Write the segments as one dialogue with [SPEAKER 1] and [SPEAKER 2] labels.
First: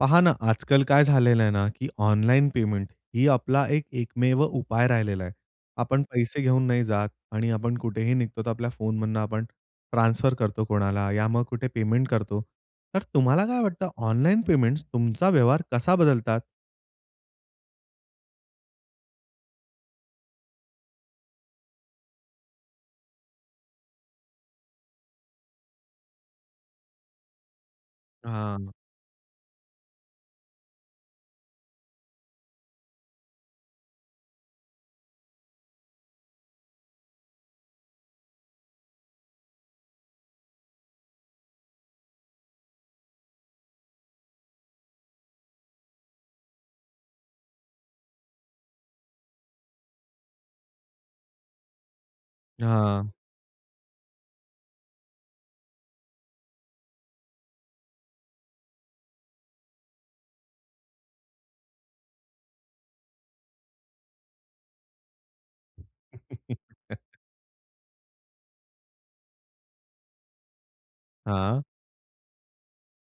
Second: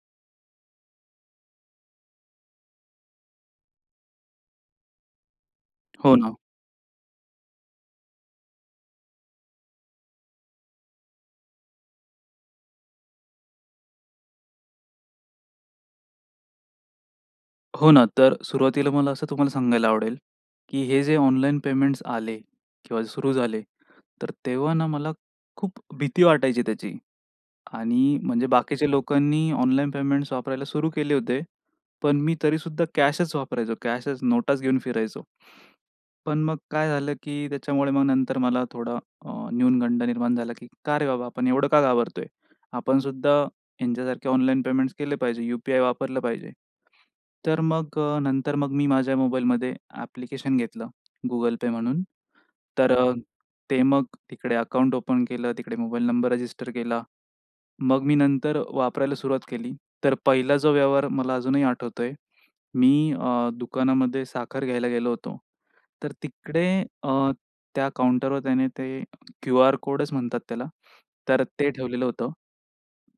[SPEAKER 1] पहा ना आजकाल काय झालेलं आहे ना, की ऑनलाईन पेमेंट ही आपला एक एकमेव उपाय राहिलेला आहे. आपण
[SPEAKER 2] हो ना.
[SPEAKER 1] पैसे घेऊन नाही जात आणि आपण कुठेही निघतो तर आपल्या फोनमधनं आपण ट्रान्सफर करतो कोणाला या मग कुठे पेमेंट करतो. तर तुम्हाला काय वाटतं ऑनलाईन पेमेंट्स तुमचा व्यवहार कसा बदलतात?
[SPEAKER 2] हो ना. तर सुरुवातीला मला असं तुम्हाला सांगायला आवडेल, की हे जे ऑनलाईन पेमेंट्स आले किंवा सुरु झाले, तर तेव्हा ना मला खूप भीती वाटायची त्याची. आणि म्हणजे
[SPEAKER 1] हां.
[SPEAKER 2] बाकीच्या लोकांनी ऑनलाईन पेमेंट्स वापरायला सुरू केले होते. पण मी तरीसुद्धा कॅशच वापरायचो. कॅशच नोटाच घेऊन फिरायचो. पण मग काय झालं की त्याच्यामुळे मग नंतर मला थोडा अ, न्यूनगंड निर्माण झाला, की का रे बाबा आपण एवढं का घाबरतोय? आपणसुद्धा ह्यांच्यासारखे ऑनलाईन पेमेंट्स केले पाहिजे. यूपीआय वापरलं पाहिजे. तर मग अ, नंतर मग मी माझ्या मोबाईलमध्ये ॲप्लिकेशन घेतलं Google Pay म्हणून. तर
[SPEAKER 1] हां.
[SPEAKER 2] अ, ते मग तिकडे अकाउंट ओपन केलं. तिकडे मोबाईल नंबर रजिस्टर केला. मग मी नंतर वापरायला सुरुवात केली, तर पहिला जो व्यवहार मला अजूनही आठवतोय. मी अ, दुकानामध्ये साखर घ्यायला गेलो होतो. तर तिकडे अ, त्या काउंटरवर त्याने ते क्यूआर कोडच म्हणतात त्याला तर
[SPEAKER 1] हां.
[SPEAKER 2] ते ठेवलेलं होतं.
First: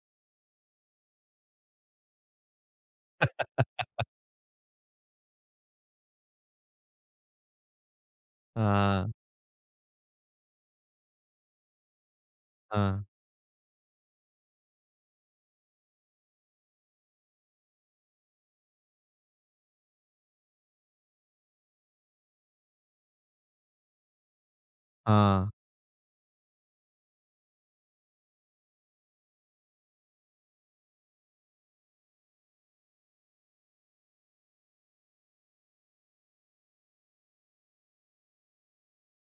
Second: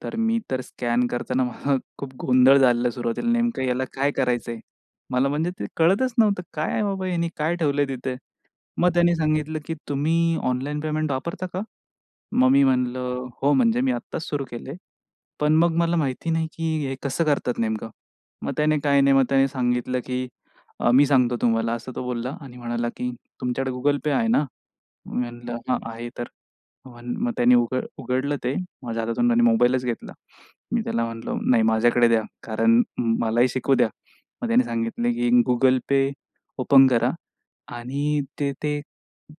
[SPEAKER 2] तर मी तर स्कॅन करताना मला खूप गोंधळ झालं सुरुवातीला नेमकं ह्याला काय करायचंय? मला म्हणजे ते कळतच नव्हतं काय आहे बाबा ह्यानी काय ठेवलंय तिथे? मग
[SPEAKER 1] हां.
[SPEAKER 2] त्यांनी सांगितलं, की "तुम्ही ऑनलाईन पेमेंट वापरता का?" मग मी
[SPEAKER 1] हां
[SPEAKER 2] म्हणलं हो, म्हणजे मी आत्ताच सुरू केलंय, पण मग मला माहिती नाही की हे कसं करतात नेमकं? मग त्याने काय नाही, मग त्याने सांगितलं, की मी सांगतो तुम्हाला असं तो बोलला आणि म्हणाला की तुमच्याकडे Google Pay आहे ना? मी
[SPEAKER 1] हां.
[SPEAKER 2] म्हंटलं हां, आहे. तर मग त्यांनी उघड उघडलं ते माझ्या हातातून त्याने मोबाईलच घेतला. मी त्याला म्हंटलं नाही माझ्याकडे द्या कारण मलाही शिकू द्या. मग त्याने सांगितले की Google Pay ओपन करा आणि ते ते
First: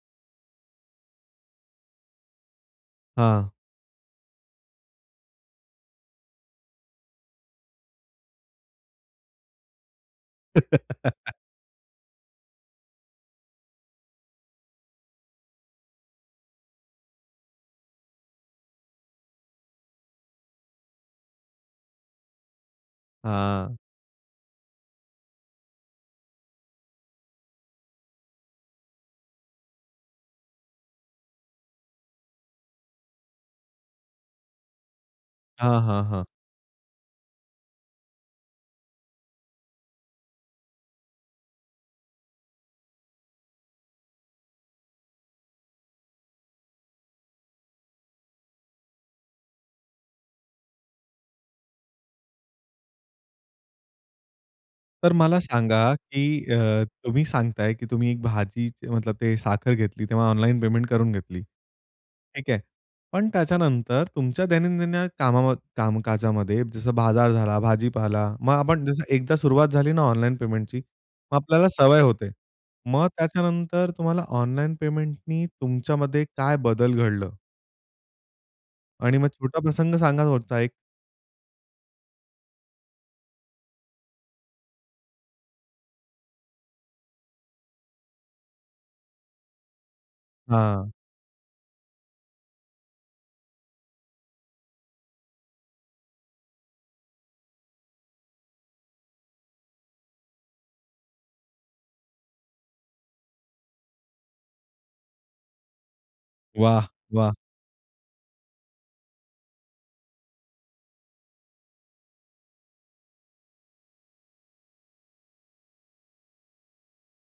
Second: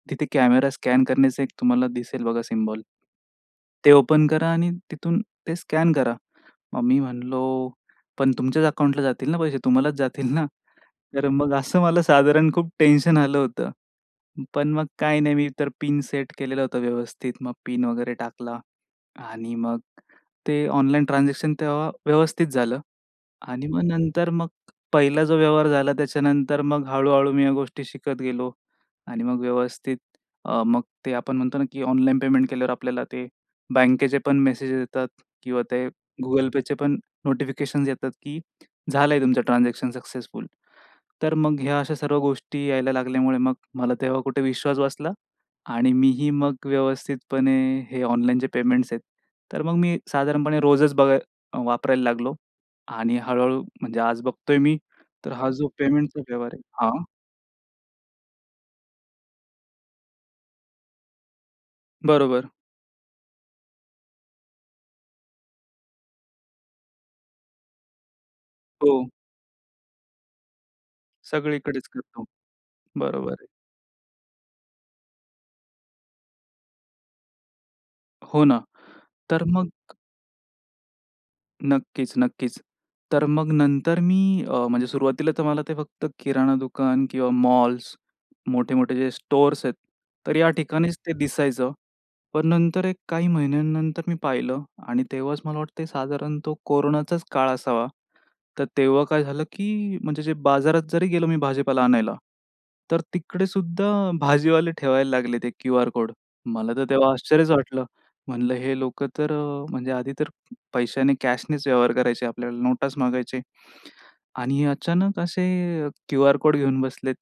[SPEAKER 2] तिथे कॅमेरा स्कॅन करण्याचं एक तुम्हाला दिसेल बघा सिम्बॉल
[SPEAKER 1] हां.
[SPEAKER 2] ते ओपन करा आणि तिथून ते स्कॅन करा. मग मी म्हणल पण तुमच्याच अकाउंटला जातील ना पैसे, तुम्हालाच जातील ना? तर मग असं मला साधारण खूप टेन्शन आलं होतं. पण मग काय नाही मी तर पिन सेट केलेलं होतं व्यवस्थित, मग पिन वगैरे टाकला आणि मग ते ऑनलाईन ट्रान्झॅक्शन तेव्हा व्यवस्थित झालं. आणि
[SPEAKER 1] हां.
[SPEAKER 2] मग नंतर मग पहिला जो व्यवहार झाला त्याच्यानंतर मग हळू-हळू मी या गोष्टी शिकत गेलो. आणि मग व्यवस्थित अ, मग ते आपण म्हणतो ना की ऑनलाईन पेमेंट केल्यावर आपल्याला ते बँकेचे पण मेसेज येतात किंवा
[SPEAKER 1] हां,
[SPEAKER 2] ते
[SPEAKER 1] हां, हां.
[SPEAKER 2] Google Payचे पण नोटिफिकेशन्स येतात की झालंय तुमचं ट्रान्झॅक्शन सक्सेसफुल, तर मग ह्या अशा सर्व गोष्टी यायला लागल्यामुळे मग मला तेव्हा कुठे विश्वास बसला. आणि मीही मग व्यवस्थितपणे हे ऑनलाईनचे पेमेंट्स आहेत. तर मग मी साधारणपणे रोजच बघाय वापरायला लागलो. आणि हळू-हळू म्हणजे आज बघतोय मी
[SPEAKER 1] तर
[SPEAKER 2] तर
[SPEAKER 1] मला
[SPEAKER 2] हा जो
[SPEAKER 1] सांगा
[SPEAKER 2] पेमेंटचा
[SPEAKER 1] की
[SPEAKER 2] व्यवहार आहे,
[SPEAKER 1] अ,
[SPEAKER 2] हां.
[SPEAKER 1] तुम्ही सांगताय की तुम्ही भाजीचे मतलब ते साखर घेतली तेव्हा ऑनलाईन पेमेंट करून घेतली,
[SPEAKER 2] बरोबर.
[SPEAKER 1] ठीक आहे. पण त्याच्यानंतर तुमच्या दैनंदिन कामाम कामकाजामध्ये जसं बाजार झाला, भाजीपाला मग आपण जसं
[SPEAKER 2] हो.
[SPEAKER 1] एकदा सुरुवात झाली ना ऑनलाईन पेमेंटची मग आपल्याला
[SPEAKER 2] सगळीकडेच
[SPEAKER 1] सवय
[SPEAKER 2] करतो,
[SPEAKER 1] होते. मग
[SPEAKER 2] बरोबर आहे.
[SPEAKER 1] त्याच्यानंतर तुम्हाला ऑनलाईन पेमेंटनी तुमच्यामध्ये काय बदल घडलं?
[SPEAKER 2] हो ना.
[SPEAKER 1] आणि मग,
[SPEAKER 2] तर
[SPEAKER 1] छोटा
[SPEAKER 2] मग
[SPEAKER 1] प्रसंग सांगा कोणता एक?
[SPEAKER 2] नक्कीच, नक्कीच. तर मग नंतर मी अ, म्हणजे सुरुवातीला तर मला ते फक्त किराणा दुकान किंवा मॉल्स, मोठे-मोठे जे स्टोअर्स आहेत. तर या
[SPEAKER 1] हां.
[SPEAKER 2] ठिकाणीच ते दिसायचं. पण नंतर एक काही महिन्यानंतर मी पाहिलं, आणि तेव्हाच मला वाटतं आहे, साधारण तो कोरोनाचाच काळ असावा. तर तेव्हा काय झालं, की म्हणजे जे बाजारात जरी गेलो मी भाजीपाला आणायला. तर तिकडे सुद्धा भाजीवाले ठेवायला लागले ते क्यूआर कोड. मला तर
[SPEAKER 1] वाह!
[SPEAKER 2] तेव्हा
[SPEAKER 1] वाह!
[SPEAKER 2] आश्चर्यच वाटलं. म्हणलं हे लोकं तर अ म्हणजे आधी तर अ, पैशाने कॅशनीच व्यवहार करायचे आपल्याला नोटच मागायचे. आणि अचानक असे क्यूआर कोड घेऊन बसलेत.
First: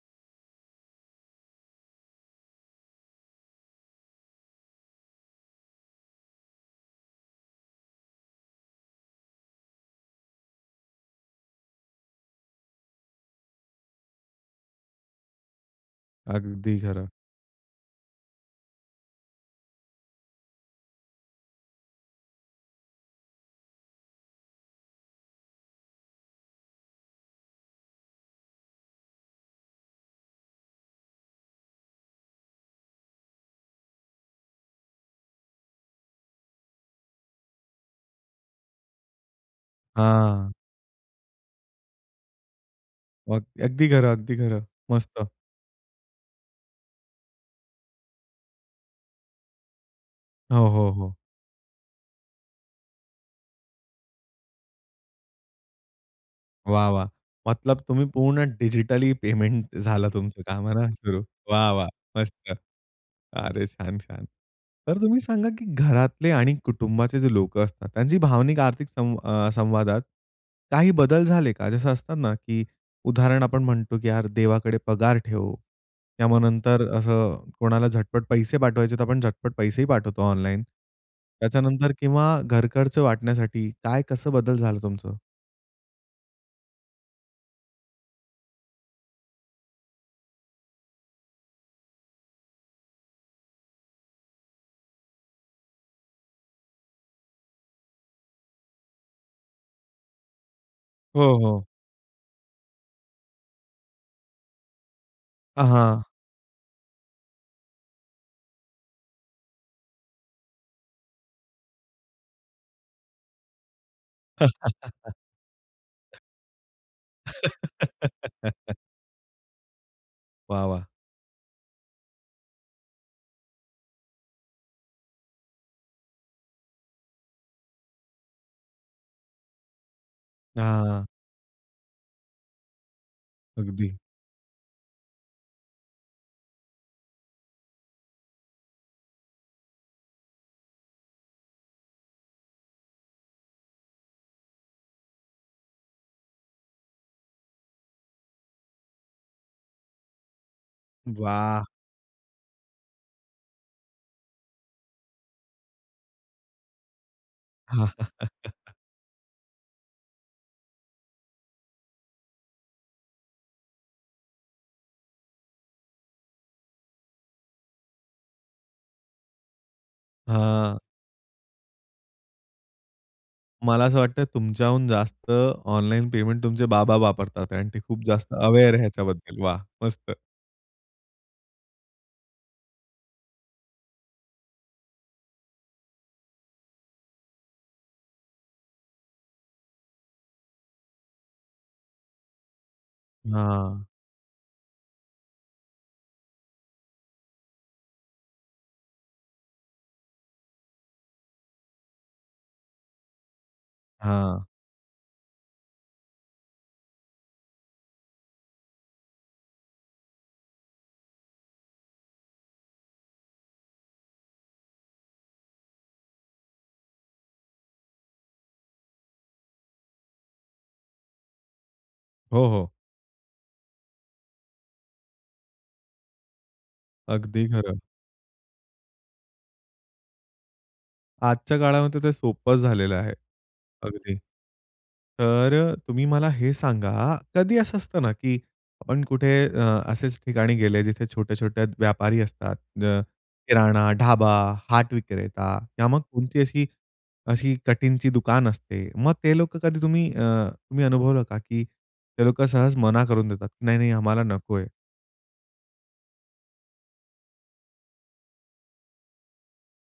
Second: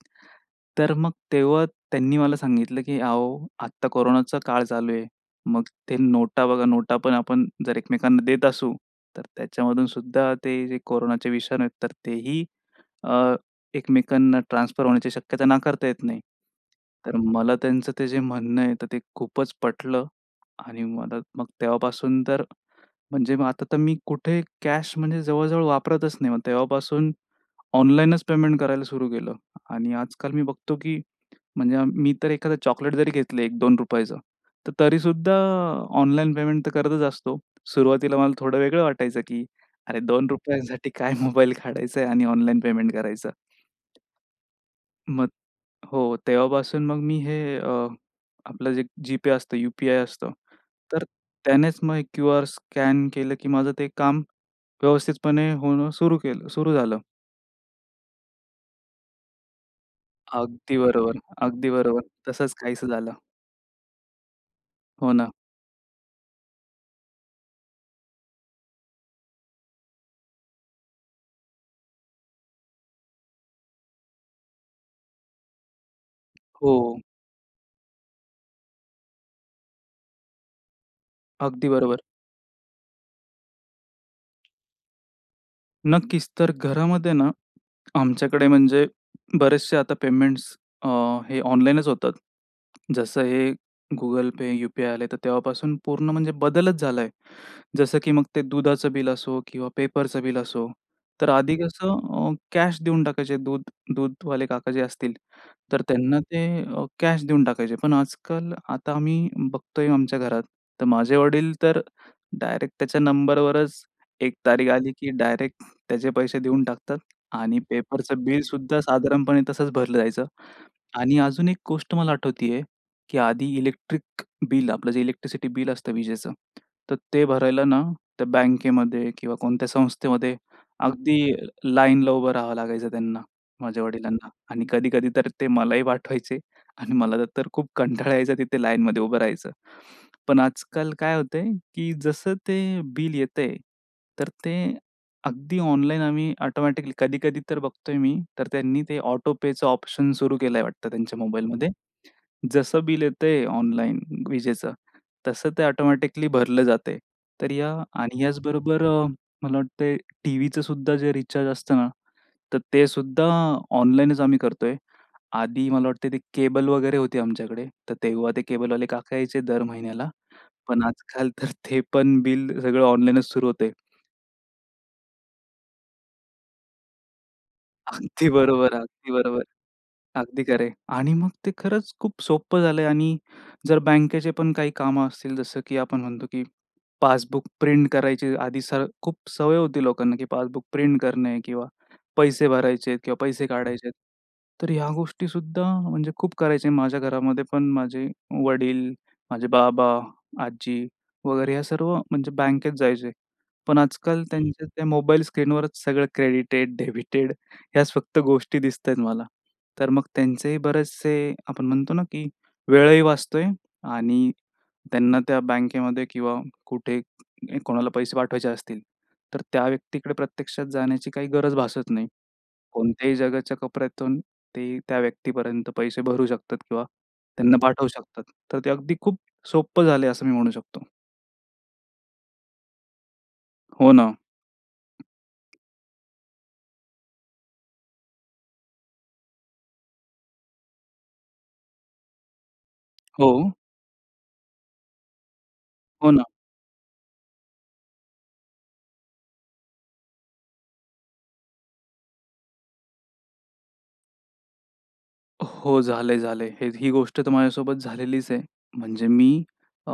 [SPEAKER 2] तर मग तेव्हा त्यांनी मला सांगितलं, की अहो आता कोरोनाचा काळ चालू आहे. मग ते नोटा बघा, नोटा पण आपण जर एकमेकांना देत असू, तर त्याच्यामधून सुद्धा ते जे कोरोनाचे विषाणू आहेत, तर तेही अ, एकमेकांना ट्रान्सफर होण्याची शक्यता नाकारता येत नाही.
[SPEAKER 1] अगदी खरं.
[SPEAKER 2] तर मला त्यांचं ते जे म्हणणं आहे, तर ते खूपच पटलं, आणि मला मग तेव्हापासून तर म्हणजे मग आता तर मी कुठे कॅश म्हणजे जवळजवळ वापरतच नाही. मग तेव्हापासून ऑनलाईनच पेमेंट करायला सुरू केलं. आणि आज-काल मी बघतो, की म्हणजे मी तर एखादं चॉकलेट जरी घेतलं, ₹1-₹2 तर तरी सुद्धा ऑनलाईन पेमेंट तर करतच असतो. सुरुवातीला मला थोडं वेगळं वाटायचं, की अरे ₹2
[SPEAKER 1] हां.
[SPEAKER 2] रुपयांसाठी काय मोबाईल काढायचा आणि ऑनलाईन पेमेंट करायचं.
[SPEAKER 1] मग अगदी खरं, अगदी खरं. मस्त.
[SPEAKER 2] मग हो, तेव्हापासून मग मी हे अ, आपलं जे GPayअसतं, यूपीआय असतं.
[SPEAKER 1] हो, हो,
[SPEAKER 2] तर
[SPEAKER 1] हो.
[SPEAKER 2] त्यानेच मग क्यूआर स्कॅन केलं, की माझं ते काम व्यवस्थितपणे होणं सुरु केलं सुरु
[SPEAKER 1] वाह!
[SPEAKER 2] झालं.
[SPEAKER 1] वाह! मतलब तुम्ही पूर्ण डिजिटली पेमेंट झालं तुमचं,
[SPEAKER 2] अगदी
[SPEAKER 1] [unintelligible]
[SPEAKER 2] बरोबर,
[SPEAKER 1] सुरू. वाह!
[SPEAKER 2] अगदी
[SPEAKER 1] वाह!
[SPEAKER 2] बरोबर. तसंच
[SPEAKER 1] मस्त.
[SPEAKER 2] काहीस झालं.
[SPEAKER 1] अरे! छान-छान. तर
[SPEAKER 2] हो
[SPEAKER 1] तुम्ही
[SPEAKER 2] ना.
[SPEAKER 1] सांगा, की घरातले आणि कुटुंबाचे जे लोकं असतात, त्यांची भावनिक, आर्थिक संव अ, संवादात काही बदल झाले का? जसं असतं ना, की उदाहरण आपण म्हणतो, की यार देवाकडे पगार ठेव, त्यामुळे नंतर
[SPEAKER 2] हो.
[SPEAKER 1] असं कोणाला झटपट पैसे पाठवायचे, तर आपण झटपट पैसे ही पाठवतो ऑनलाईन.
[SPEAKER 2] अगदी
[SPEAKER 1] त्याच्यानंतर
[SPEAKER 2] बरोबर.
[SPEAKER 1] किंवा घर खर्च वाटण्यासाठी काय कसं बदल झालं तुमचं?
[SPEAKER 2] नक्कीच. तर घरामध्ये ना, आमच्याकडे म्हणजे बरेचसे आता पेमेंट्स अ, हे ऑनलाईनचं होतात. जसं हे Google Pay, यू-पी-आय आले तर तेव्हापासून पूर्ण म्हणजे बदलच झालाय. जसं की मग ते दुधाचं बिल असो किंवा पेपरच बिल असो.
[SPEAKER 1] हो,
[SPEAKER 2] तर आधी
[SPEAKER 1] हो.
[SPEAKER 2] कसं अ, कॅश देऊन टाकायचे दूध दूधवाले काका जे असतील
[SPEAKER 1] आ,
[SPEAKER 2] तर
[SPEAKER 1] हां.
[SPEAKER 2] त्यांना ते अ, कॅश देऊन टाकायचे. पण आजकाल आता आम्ही बघतोय आमच्या घरात तर माझे वडील तर डायरेक्ट त्याच्या नंबरवरच 1 तारीख आली की डायरेक्ट त्याचे पैसे देऊन टाकतात. आणि पेपरच बिल सद्धा साधारणपणे तसंच भरलं जायचं.
[SPEAKER 1] वाह, वाह!
[SPEAKER 2] आणि अजून एक गोष्ट मला आठवतय की आधी इलेक्ट्रिक बिल, आपलं जे इलेक्ट्रिसिटी बिल असतं विजेचं. तर ते भरायला ना, तर बँकेमध्ये किंवा कोणत्या संस्थेमध्ये
[SPEAKER 1] हां.
[SPEAKER 2] अगदी लाईनला उभं राहावं लागायचं त्यांना, माझ्या
[SPEAKER 1] अगदी.
[SPEAKER 2] वडिलांना आणि कधी-कधी तर ते मलाही पाठवायचे आणि मला तर खूप कंटाळा यायचं तिथे लाईनमध्ये उभं राहायचं. पण आजकाल काय होतंय की जसं ते बिल येतंय, तर ते अगदी ऑनलाईन आम्ही ऑटोमॅटिकली कधी-कधी तर बघतोय मी तर त्यांनी ते ऑटोपेचं ऑप्शन सुरू केलंय वाटतं त्यांच्या
[SPEAKER 1] वाह!
[SPEAKER 2] मोबाईलमध्ये. जसं बिल येतंय ऑनलाईन विजेचं तसं ते ऑटोमॅटिकली भरलं जातंय. तर या आणि ह्याच बरोबर अ, मला वाटत टीव्हीचं सुद्धा जे रिचार्ज असतं ना, तर ते सुद्धा ऑनलाईनचं आम्ही करतोय. आधी मला वाटत ते केबल वगैरे होती आमच्याकडे तर तेव्हा ते केबल वाले काका यायचे दर महिन्याला.
[SPEAKER 1] हां.
[SPEAKER 2] पण आजकाल तर ते पण बिल सगळं ऑनलाईन च सुरु होतंय.
[SPEAKER 1] मला असं वाटतं तुमच्याहून जास्त ऑनलाईन पेमेंट तुमचे बाबा वापरतात आणि ते खूप
[SPEAKER 2] अगदी
[SPEAKER 1] जास्त
[SPEAKER 2] बरोबर
[SPEAKER 1] अवेअर
[SPEAKER 2] आहे. अगदी
[SPEAKER 1] ह्याच्याबद्दल.
[SPEAKER 2] बरोबर.
[SPEAKER 1] वाह मस्त.
[SPEAKER 2] अगदी खरं आहे. आणि मग ते खरंच खूप सोपं झालंय आणि जर बँकेचे पण काही कामं असतील जसं की आपण म्हणतो की पासबुक प्रिंट करायची आधी स खूप सवय होती लोकांना की पासबुक प्रिंट करणे किंवा पैसे भरायचेत किंवा पैसे
[SPEAKER 1] हां.
[SPEAKER 2] काढायचेत. तर ह्या गोष्टी सुद्धा म्हणजे खूप करायचे माझ्या घरामध्ये पण माझे वडील, माझे बाबा, आजी वगैरे ह्या सर्व म्हणजे बँकेत जायचे. पण आजकाल
[SPEAKER 1] हां.
[SPEAKER 2] त्यांच्या त्या मोबाईल स्क्रीनवरच सगळं क्रेडिटेड, डेबिटेड ह्याच फक्त गोष्टी दिसतायेत मला. तर मग त्यांचेही बरेचसे आपण म्हणतो ना, की वेळही वाचतोय आणि त्यांना त्या बँकेमध्ये किंवा कुठे कोणाला पैसे पाठवायचे असतील तर त्या व्यक्तीकडे प्रत्यक्षात जाण्याची काही गरज भासत नाही.
[SPEAKER 1] हो, हो.
[SPEAKER 2] कोणत्याही जगाच्या कोपऱ्यातून ते त्या व्यक्तीपर्यंत पैसे भरू शकतात किंवा
[SPEAKER 1] अगदी
[SPEAKER 2] त्यांना
[SPEAKER 1] खरं.
[SPEAKER 2] पाठवू शकतात. तर ते अगदी खूप सोपं झालंय असं मी म्हणू शकतो.
[SPEAKER 1] आजच्या काळामध्ये ते सोपं झालेलं आहे.
[SPEAKER 2] हो ना.
[SPEAKER 1] अगदी तर, तुम्ही मला हे सांगा, कधी असं असतं ना, की आपण कुठे अ, असेच ठिकाणी गेले जिथे छोटे-छोटे व्यापारी असतात. अ,
[SPEAKER 2] हो.
[SPEAKER 1] किराणा, ढाबा, हाट विक्रेता, किंवा मग
[SPEAKER 2] हो, ना.
[SPEAKER 1] कुठची अशी अशी कटिंगची दुकान असते. मग ते लोकं कधी तुम्ही अ, तुम्ही अनुभवलं का? की ते लोकं सहज मना करून देतात नाही-नाही आम्हाला नको आहे.
[SPEAKER 2] हो. झालंय-झालंय. हे ही गोष्ट तर माझ्यासोबत झालेलीच आहे. म्हणजे मी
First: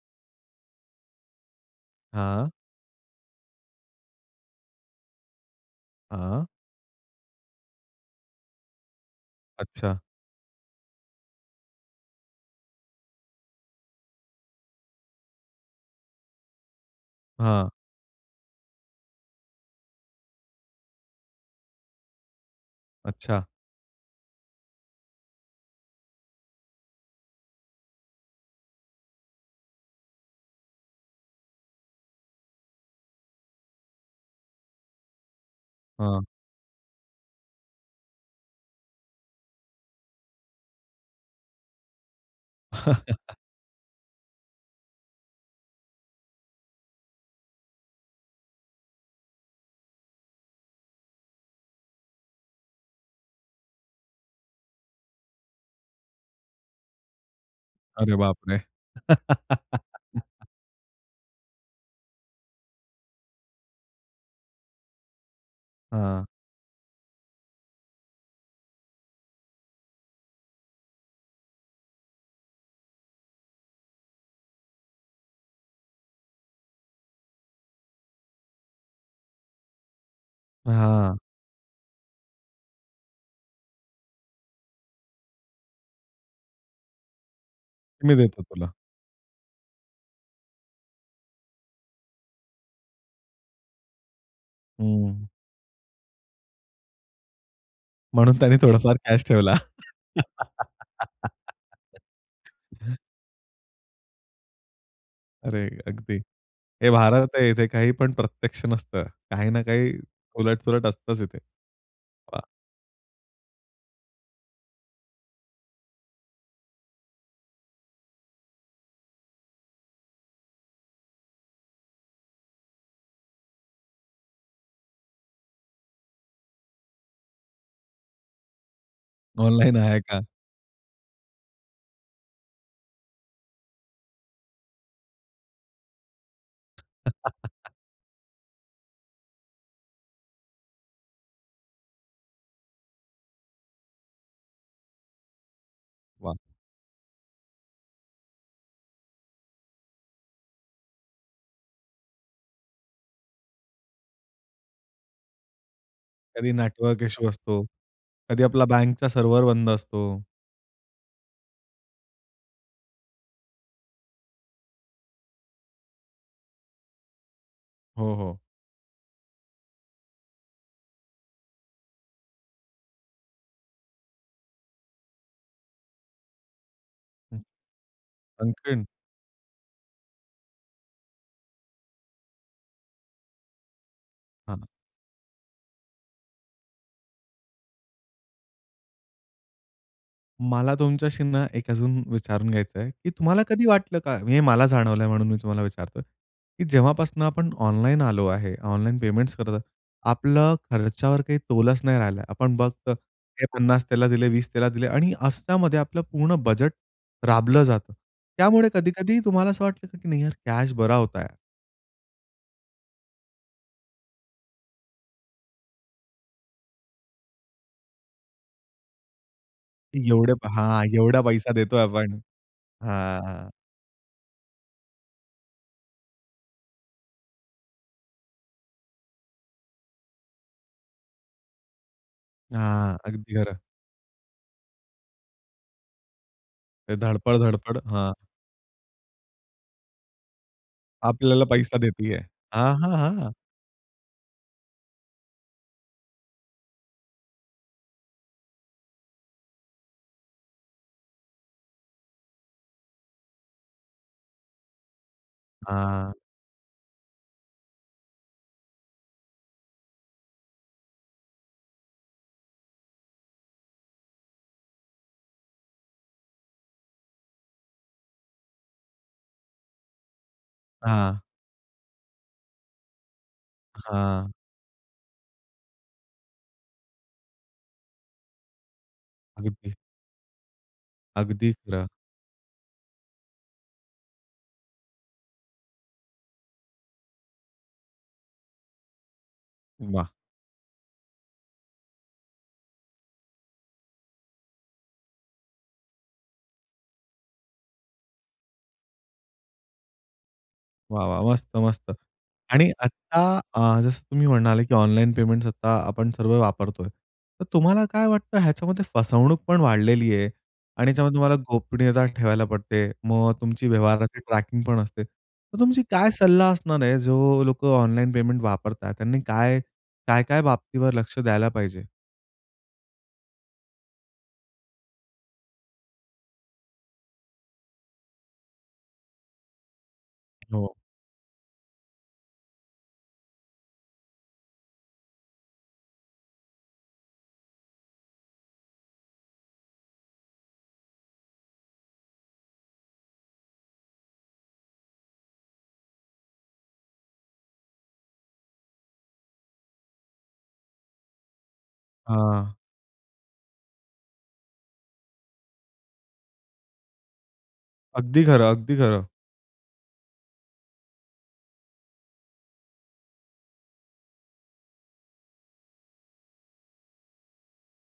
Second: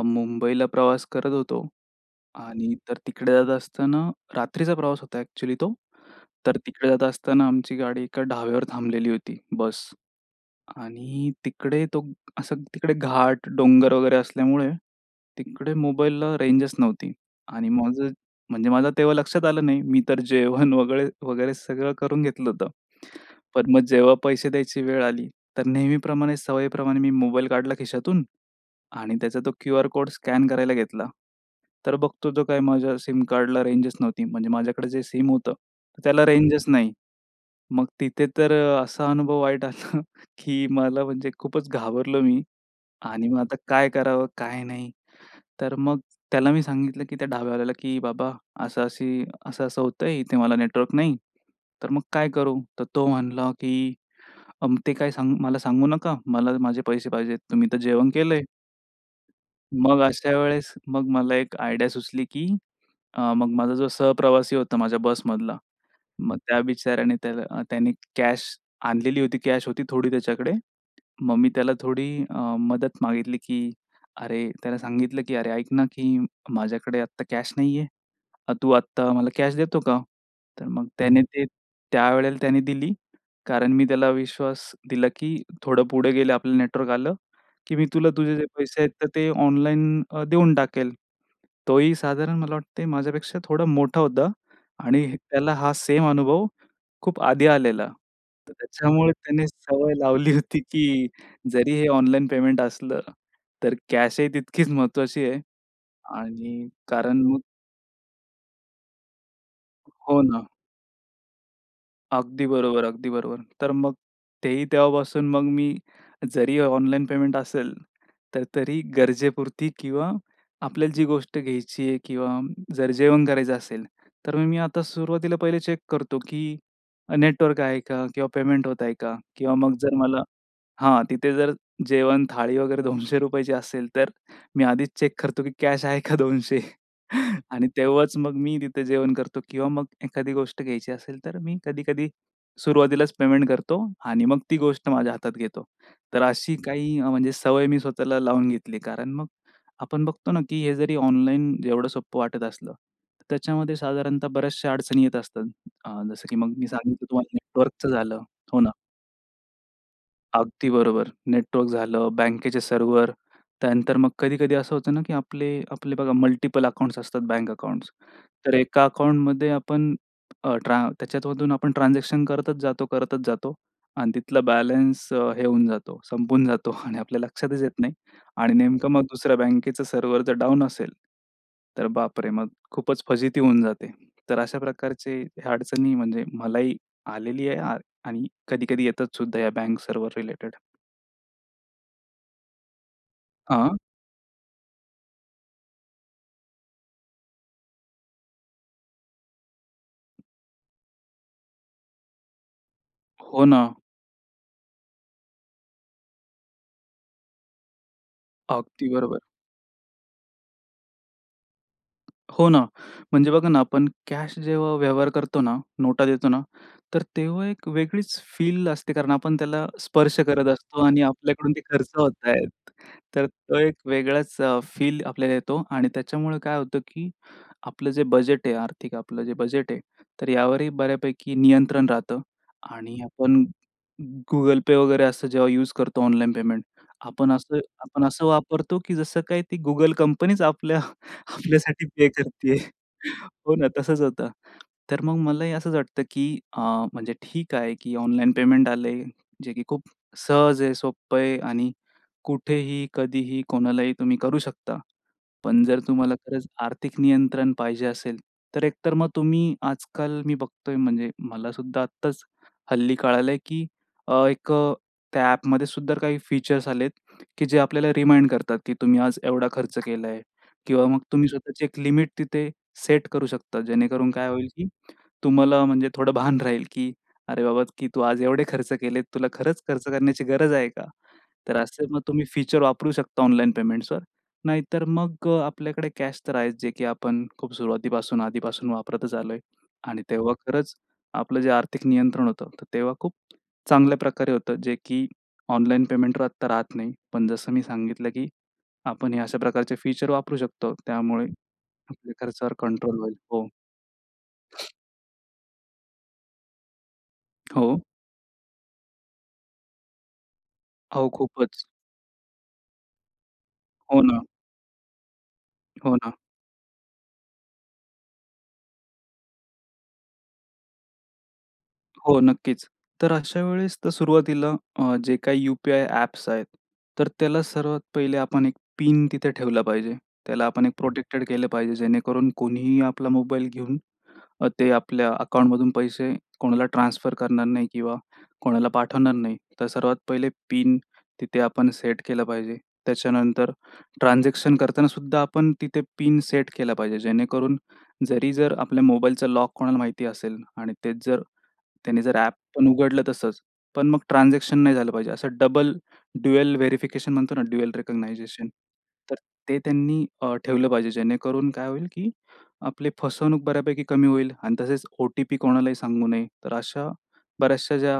[SPEAKER 2] मुंबईला प्रवास करत होतो
[SPEAKER 1] हां.
[SPEAKER 2] आणि तर तिकडे जात असताना रात्रीचा प्रवास होता एक्चुअली तो.
[SPEAKER 1] हां.
[SPEAKER 2] तर तिकडे जात असताना आमची गाडी एका ढाब्यावर थांबलेली होती. बस
[SPEAKER 1] अच्छा.
[SPEAKER 2] आणि तिकडे तो असं तिकडे घाट, डोंगर वगैरे असल्यामुळे तिकडे मोबाईलला रेंजच नव्हती आणि
[SPEAKER 1] हां.
[SPEAKER 2] माझं म्हणजे माझं तेव्हा लक्षात आलं नाही. मी तर जेवण वगैरे-वगैरे सगळं करून घेतलं होतं.
[SPEAKER 1] अच्छा.
[SPEAKER 2] पण मग जेव्हा पैसे द्यायची वेळ आली तर नेहमीप्रमाणे सवयीप्रमाणे मी मोबाईल काढला खिशातून आणि त्याचा तो क्यूआर कोड स्कॅन करायला घेतला. तर बघतो तो काय माझ्या सिम कार्डला रेंजच नव्हती. म्हणजे माझ्याकडे जे सिम होतं
[SPEAKER 1] हां.
[SPEAKER 2] त्याला रेंजच नाही. मग तिथे तर असा अनुभव वाईट आला, की मला म्हणजे खूपच घाबरलो मी आणि मग आता काय करावं? काय नाही. तर मग त्याला मी सांगितलं, की त्या ढाब्यावाल्याला, की "बाबा असं अशी असं-असं होतंय इथे मला नेटवर्क नाही. तर मग काय करू?" तर तो म्हणला की "ते काय मला सांगू नका. मला माझे पैसे पाहिजेत. तुम्ही तर जेवण
[SPEAKER 1] अरे बाप
[SPEAKER 2] केलंय."
[SPEAKER 1] रे!
[SPEAKER 2] मग अशा वेळेस, मग मला एक आयडिया सुचली, की अ मग माझा जो सहप्रवासी होता, माझ्या बस मधला,
[SPEAKER 1] हां.
[SPEAKER 2] मग त्या बिचाऱ्याने त्याला त्याने कॅश आणलेली होती, कॅश होती थोडी त्याच्याकडे. मग मी त्याला थोडी अ, मदत मागितली, की अरे, त्याला सांगितलं, की "अरे ऐक ना, की माझ्याकडे आत्ता कॅश नाहीये. तू आत्ता मला कॅश देतो का?" तर मग
[SPEAKER 1] हां.
[SPEAKER 2] त्याने ते त्यावेळेला त्याने दिली कारण मी त्याला विश्वास दिला, की "थोडं पुढे गेलं आपलं नेटवर्क आलं, की मी तुला
[SPEAKER 1] मी
[SPEAKER 2] तुझे
[SPEAKER 1] देतो
[SPEAKER 2] जे
[SPEAKER 1] तुला.
[SPEAKER 2] पैसे आहेत तर ते ऑनलाईन देऊन टाकेल." तोही साधारण मला वाटतंय माझ्यापेक्षा थोडा मोठा होता आणि
[SPEAKER 1] हं.
[SPEAKER 2] त्याला हा सेम अनुभव खूप आधी आलेला.
[SPEAKER 1] म्हणून
[SPEAKER 2] तर
[SPEAKER 1] त्याने थोडाफार
[SPEAKER 2] त्याच्यामुळे
[SPEAKER 1] कॅश
[SPEAKER 2] त्याने
[SPEAKER 1] ठेवला.
[SPEAKER 2] सवय लावली होती, की जरी हे ऑनलाईन पेमेंट असलं तर कॅशही तितकीच महत्त्वाची आहे
[SPEAKER 1] अरे! अगदी,
[SPEAKER 2] आणि
[SPEAKER 1] हे
[SPEAKER 2] कारण
[SPEAKER 1] भारत
[SPEAKER 2] मग
[SPEAKER 1] आहे इथे काही पण प्रत्यक्ष नसतं. काही ना काही
[SPEAKER 2] हो, ना.
[SPEAKER 1] उलट-सुलट असतंच इथे. वा!
[SPEAKER 2] अगदी बरोबर अगदी बरोबर. तर मग तेही तेव्हापासून मग मी जरी ऑनलाईन पेमेंट असेल तर तरी गरजेपुरती किंवा आपल्याला जी गोष्ट घ्यायची आहे किंवा जर जेवण करायचं असेल, तर मग मी आता सुरुवातीला पहिले चेक करतो, की नेटवर्क आहे का? किंवा पेमेंट होतंय का? किंवा
[SPEAKER 1] ऑनलाईन
[SPEAKER 2] मग जर
[SPEAKER 1] आहे
[SPEAKER 2] मला,
[SPEAKER 1] का?
[SPEAKER 2] हां तिथे जर जेवण थाळी वगैरे ₹200 असेल तर मी आधीच चेक करतो, की कॅश आहे का 200? आणि तेव्हाच मग मी तिथे जेवण करतो किंवा मग एखादी गोष्ट घ्यायची असेल, तर मी कधी-कधी सुरुवातीलाच पेमेंट करतो आणि मग ती गोष्ट माझ्या हातात घेतो. तर
[SPEAKER 1] वा!
[SPEAKER 2] अशी काही म्हणजे सवय मी स्वतःला लावून घेतली. कारण मग आपण बघतो ना, की हे जरी ऑनलाईन एवढं सोपं वाटत असलं तर त्याच्यामध्ये साधारणतः बऱ्याचश्या अडचणी येत असतात. जसं, की
[SPEAKER 1] कधी
[SPEAKER 2] मग मी
[SPEAKER 1] नेटवर्क
[SPEAKER 2] सांगितलं
[SPEAKER 1] इश्यू
[SPEAKER 2] तुम्हाला
[SPEAKER 1] असतो,
[SPEAKER 2] नेटवर्कचं झालं.
[SPEAKER 1] कधी
[SPEAKER 2] हो,
[SPEAKER 1] आपला
[SPEAKER 2] ना.
[SPEAKER 1] बँकचा सर्व्हर बंद असतो.
[SPEAKER 2] अगदी बरोबर. नेटवर्क झालं, बँकेचे सर्व्हर, त्यानंतर मग कधी-कधी असं होतं ना, की आपले आपले बघा मल्टिपल अकाउंट्स असतात, बँक अकाउंट्स.
[SPEAKER 1] हो, हो.
[SPEAKER 2] तर एका अकाउंट मध्ये आपण अ, ट्रा त्याच्यामधून आपण ट्रान्झॅक्शन करतच जातो करतच जातो आणि तिथला बॅलन्स हे होऊन जातो, संपून जातो आणि आपल्या
[SPEAKER 1] हं.
[SPEAKER 2] लक्षातच येत नाही आणि
[SPEAKER 1] आणखीन
[SPEAKER 2] नेमकं मग दुसऱ्या बँकेचं सर्व्हर जर डाउन असेल, तर बापरे! मग खूपच फजिती होऊन जाते. तर अशा
[SPEAKER 1] हां.
[SPEAKER 2] प्रकारचे अडचणी म्हणजे मलाही आलेली आहे आणि कधी-कधी येतात सुद्धा या बँक सर्व्हर रिलेटेड.
[SPEAKER 1] मला तुमच्याशी ना एक अजून विचारून घ्यायचं आहे, कि तुम्हाला कधी
[SPEAKER 2] अं?
[SPEAKER 1] वाटलं का? हे मला जाणवलंय म्हणून मी तुम्हाला विचारतोय, कि जेव्हापासून आपण ऑनलाईन आलो आहे. ऑनलाईन पेमेंट्स करत आपलं खर्चावर काही तोलच नाही राहिलं. आपण फक्त हे
[SPEAKER 2] हो, ना.
[SPEAKER 1] 50 त्याला दिले, 20 त्याला दिले आणि अशामध्ये आपलं पूर्ण बजेट राबलं जातं. त्यामुळे
[SPEAKER 2] अगदी
[SPEAKER 1] कधी-कधी
[SPEAKER 2] बरोबर.
[SPEAKER 1] तुम्हाला असं वाटलं, की नाही यार कॅश बरा होता यार.
[SPEAKER 2] हो ना. म्हणजे बघा ना आपण कॅश जेव्हा व्यवहार करतो ना, नोटा देतो ना तर तेव्हा एक वेगळीच फील असते कारण आपण त्याला स्पर्श
[SPEAKER 1] एवढं
[SPEAKER 2] करत असतो
[SPEAKER 1] हां,
[SPEAKER 2] आणि
[SPEAKER 1] एवढा पैसा
[SPEAKER 2] आपल्याकडून ते
[SPEAKER 1] देतोय
[SPEAKER 2] खर्च
[SPEAKER 1] आपण.
[SPEAKER 2] होत आहेत. तर
[SPEAKER 1] हां.
[SPEAKER 2] तो एक वेगळाच अ, फील आपल्याला येतो आणि त्याच्यामुळे काय होतं की आपलं जे बजेट आहे आर्थिक आपलं जे बजेट आहे, तर यावरही बऱ्यापैकी नियंत्रण राहतं.
[SPEAKER 1] हां,
[SPEAKER 2] आणि
[SPEAKER 1] अगदी
[SPEAKER 2] आपण
[SPEAKER 1] खरं.
[SPEAKER 2] Google Pay वगैरे असं जेव्हा यूज करतो, ऑनलाईन पेमेंट
[SPEAKER 1] ते
[SPEAKER 2] आपण
[SPEAKER 1] धडपड,
[SPEAKER 2] असं,
[SPEAKER 1] धडपड.
[SPEAKER 2] आपण
[SPEAKER 1] हां.
[SPEAKER 2] असं वापरतो की जसं काही ती Google कंपनीच आपल्या
[SPEAKER 1] आपल्याला पैसा
[SPEAKER 2] आपल्यासाठी पे
[SPEAKER 1] देते आहे
[SPEAKER 2] करतीये.
[SPEAKER 1] हां, हां, हां.
[SPEAKER 2] हो ना, तसंच होतं. तर मग मलाही असंच वाटतं की अ, म्हणजे ठीक आहे की ऑनलाईन पेमेंट आलंय. जे की खूप सहज आहे, सोप्पंय आणि कुठेही कधीही कोणालाही तुम्ही करू शकता. पण जर
[SPEAKER 1] हां.
[SPEAKER 2] तुम्हाला खरंच आर्थिक नियंत्रण पाहिजे असेल, तर एक तर मग तुम्ही आजकाल मी बघतोय म्हणजे मलासुद्धा आत्ताच हल्ली कळालं की अ, एक अ, त्या ॲपमध्येसुद्धा काही फीचर्स आलेत की जे आपल्याला रिमाइंड करतात की तुम्ही आज एवढा खर्च केलाय किंवा मग
[SPEAKER 1] हां.
[SPEAKER 2] तुम्ही स्वतःची एक लिमिट तिथे सेट करू शकता. जेणेकरून काय
[SPEAKER 1] हां.
[SPEAKER 2] होईल की तुम्हाला म्हणजे थोडं भान राहील की "अरे बाबा की तू आज एवढे खर्च केलेत. तुला खरंच
[SPEAKER 1] अगदी.
[SPEAKER 2] खर्च करण्याची गरज आहे का?"
[SPEAKER 1] अगदी
[SPEAKER 2] तर असे
[SPEAKER 1] खरं.
[SPEAKER 2] मग तुम्ही फीचर वापरू शकता ऑनलाईन पेमेंट्सवर. नाहीतर मग अ, आपल्याकडे कॅश तर आहेच जे की आपण खूप सुरुवातीपासून आधीपासून वापरतच आलोय आणि
[SPEAKER 1] वाह!
[SPEAKER 2] तेव्हा खरंच आपलं जे आर्थिक नियंत्रण होतं तर तेव्हा खूप चांगल्याप्रकारे होतं जे की ऑनलाईन पेमेंटवर आता राहत नाही. पण जसं मी सांगितलं की आपण हे अशा प्रकारचे फीचर्स वापरू शकतो.
[SPEAKER 1] वाह! वाह!
[SPEAKER 2] त्यामुळे
[SPEAKER 1] मस्त, मस्त.
[SPEAKER 2] खर्चावर
[SPEAKER 1] आणि
[SPEAKER 2] कंट्रोल होईल.
[SPEAKER 1] आत्ता
[SPEAKER 2] हो.
[SPEAKER 1] अ, जसं तुम्ही म्हणाले की ऑनलाईन पेमेंट्स आत्ता आपण सर्व वापरतोय. तर
[SPEAKER 2] हो.
[SPEAKER 1] तुम्हाला काय वाटतं ह्याच्यामध्ये फसवणूक पण वाढलेली आहे आणि
[SPEAKER 2] अहो
[SPEAKER 1] ह्याच्यामध्ये तुम्हाला
[SPEAKER 2] खूपच.
[SPEAKER 1] गोपनीयता ठेवायला पडते, मग तुमची
[SPEAKER 2] हो
[SPEAKER 1] व्यवहाराची
[SPEAKER 2] ना.
[SPEAKER 1] ट्रॅकिंग पण असते. मग तुमची
[SPEAKER 2] हो
[SPEAKER 1] काय
[SPEAKER 2] ना.
[SPEAKER 1] सल्ला असणार आहे जो लोकं ऑनलाईन पेमेंट वापरतात त्यांनी काय, काय-काय बाबतीवर लक्ष द्यायला पाहिजे?
[SPEAKER 2] हो नक्कीच. तर अशा वेळेस तर सुरुवातीला अ, जे काही यू-पी-आय ॲप्स आहेत, तर त्याला सर्वात पहिले आपण एक पिन तिथे ठेवला पाहिजे. त्याला आपण एक
[SPEAKER 1] हो.
[SPEAKER 2] प्रोटेक्टेड केलं पाहिजे, जेणेकरून कोणीही आपला मोबाईल घेऊन अ, ते आपल्या अकाउंटमधून पैसे कोणाला ट्रान्सफर करणार नाही किंवा कोणाला पाठवणार नाही. तर सर्वात पहिले पिन तिथे आपण सेट केलं पाहिजे. त्याच्यानंतर ट्रान्झॅक्शन करतानासुद्धा आपण तिथे पिन सेट केला पाहिजे. जेणेकरून जरी जर आपल्या मोबाईलचा लॉक कोणाला माहिती असेल आणि तेच जर त्यांनी जर ॲप
[SPEAKER 1] हां.
[SPEAKER 2] पण उघडलं तसंच. पण मग ट्रान्झॅक्शन नाही झालं पाहिजे. असं डबल ड्युअल व्हेरिफिकेशन म्हणतो ना, ड्युअल
[SPEAKER 1] अगदी खरं,
[SPEAKER 2] रिकॉगनायझेशन
[SPEAKER 1] अगदी खरं.
[SPEAKER 2] तर ते त्यांनी अ, ठेवलं पाहिजे जेणेकरून काय होईल की आपली फसवणूक बऱ्यापैकी कमी होईल आणि तसेच ओ-टी-पी कोणालाही सांगू नये. तर अशा बऱ्याचश्या ज्या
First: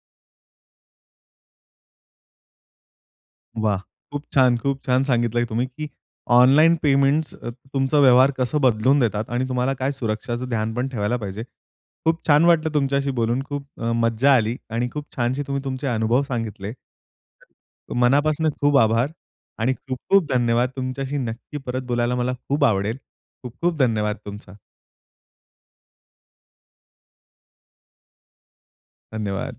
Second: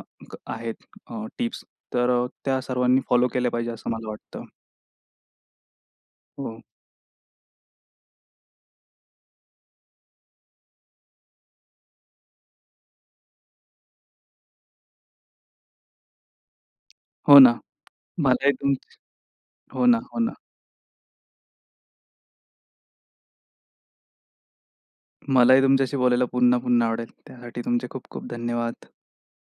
[SPEAKER 2] आहेत अ, टिप्स तर अ, त्या सर्वांनी फॉलो केल्या पाहिजे
[SPEAKER 1] वाह!
[SPEAKER 2] असं मला
[SPEAKER 1] खूप
[SPEAKER 2] वाटतं.
[SPEAKER 1] छान, खूप छान सांगितलंय तुम्ही की
[SPEAKER 2] हो.
[SPEAKER 1] ऑनलाईन पेमेंट्स अ, तुमचा व्यवहार कसं बदलून देतात आणि तुम्हाला काय सुरक्षाच ध्यान पण ठेवायला पाहिजे. खूप छान वाटलं तुमच्याशी बोलून खूप अ, मज्जा आली आणि खूप छानशी तुम्ही तुमचे अनुभव सांगितले.
[SPEAKER 2] हो ना. मला
[SPEAKER 1] मनापासून
[SPEAKER 2] एक
[SPEAKER 1] खूप
[SPEAKER 2] तुमच्याशी
[SPEAKER 1] आभार आणि
[SPEAKER 2] हो ना, हो
[SPEAKER 1] खूप-खूप
[SPEAKER 2] ना.
[SPEAKER 1] धन्यवाद. तुमच्याशी नक्की परत बोलायला मला खूप आवडेल. खूप-खूप धन्यवाद तुमचा.
[SPEAKER 2] मलाही तुमच्याशी बोलायला पुन्हा-पुन्हा आवडेल. त्यासाठी तुमचे खूप-खूप धन्यवाद.
[SPEAKER 1] धन्यवाद.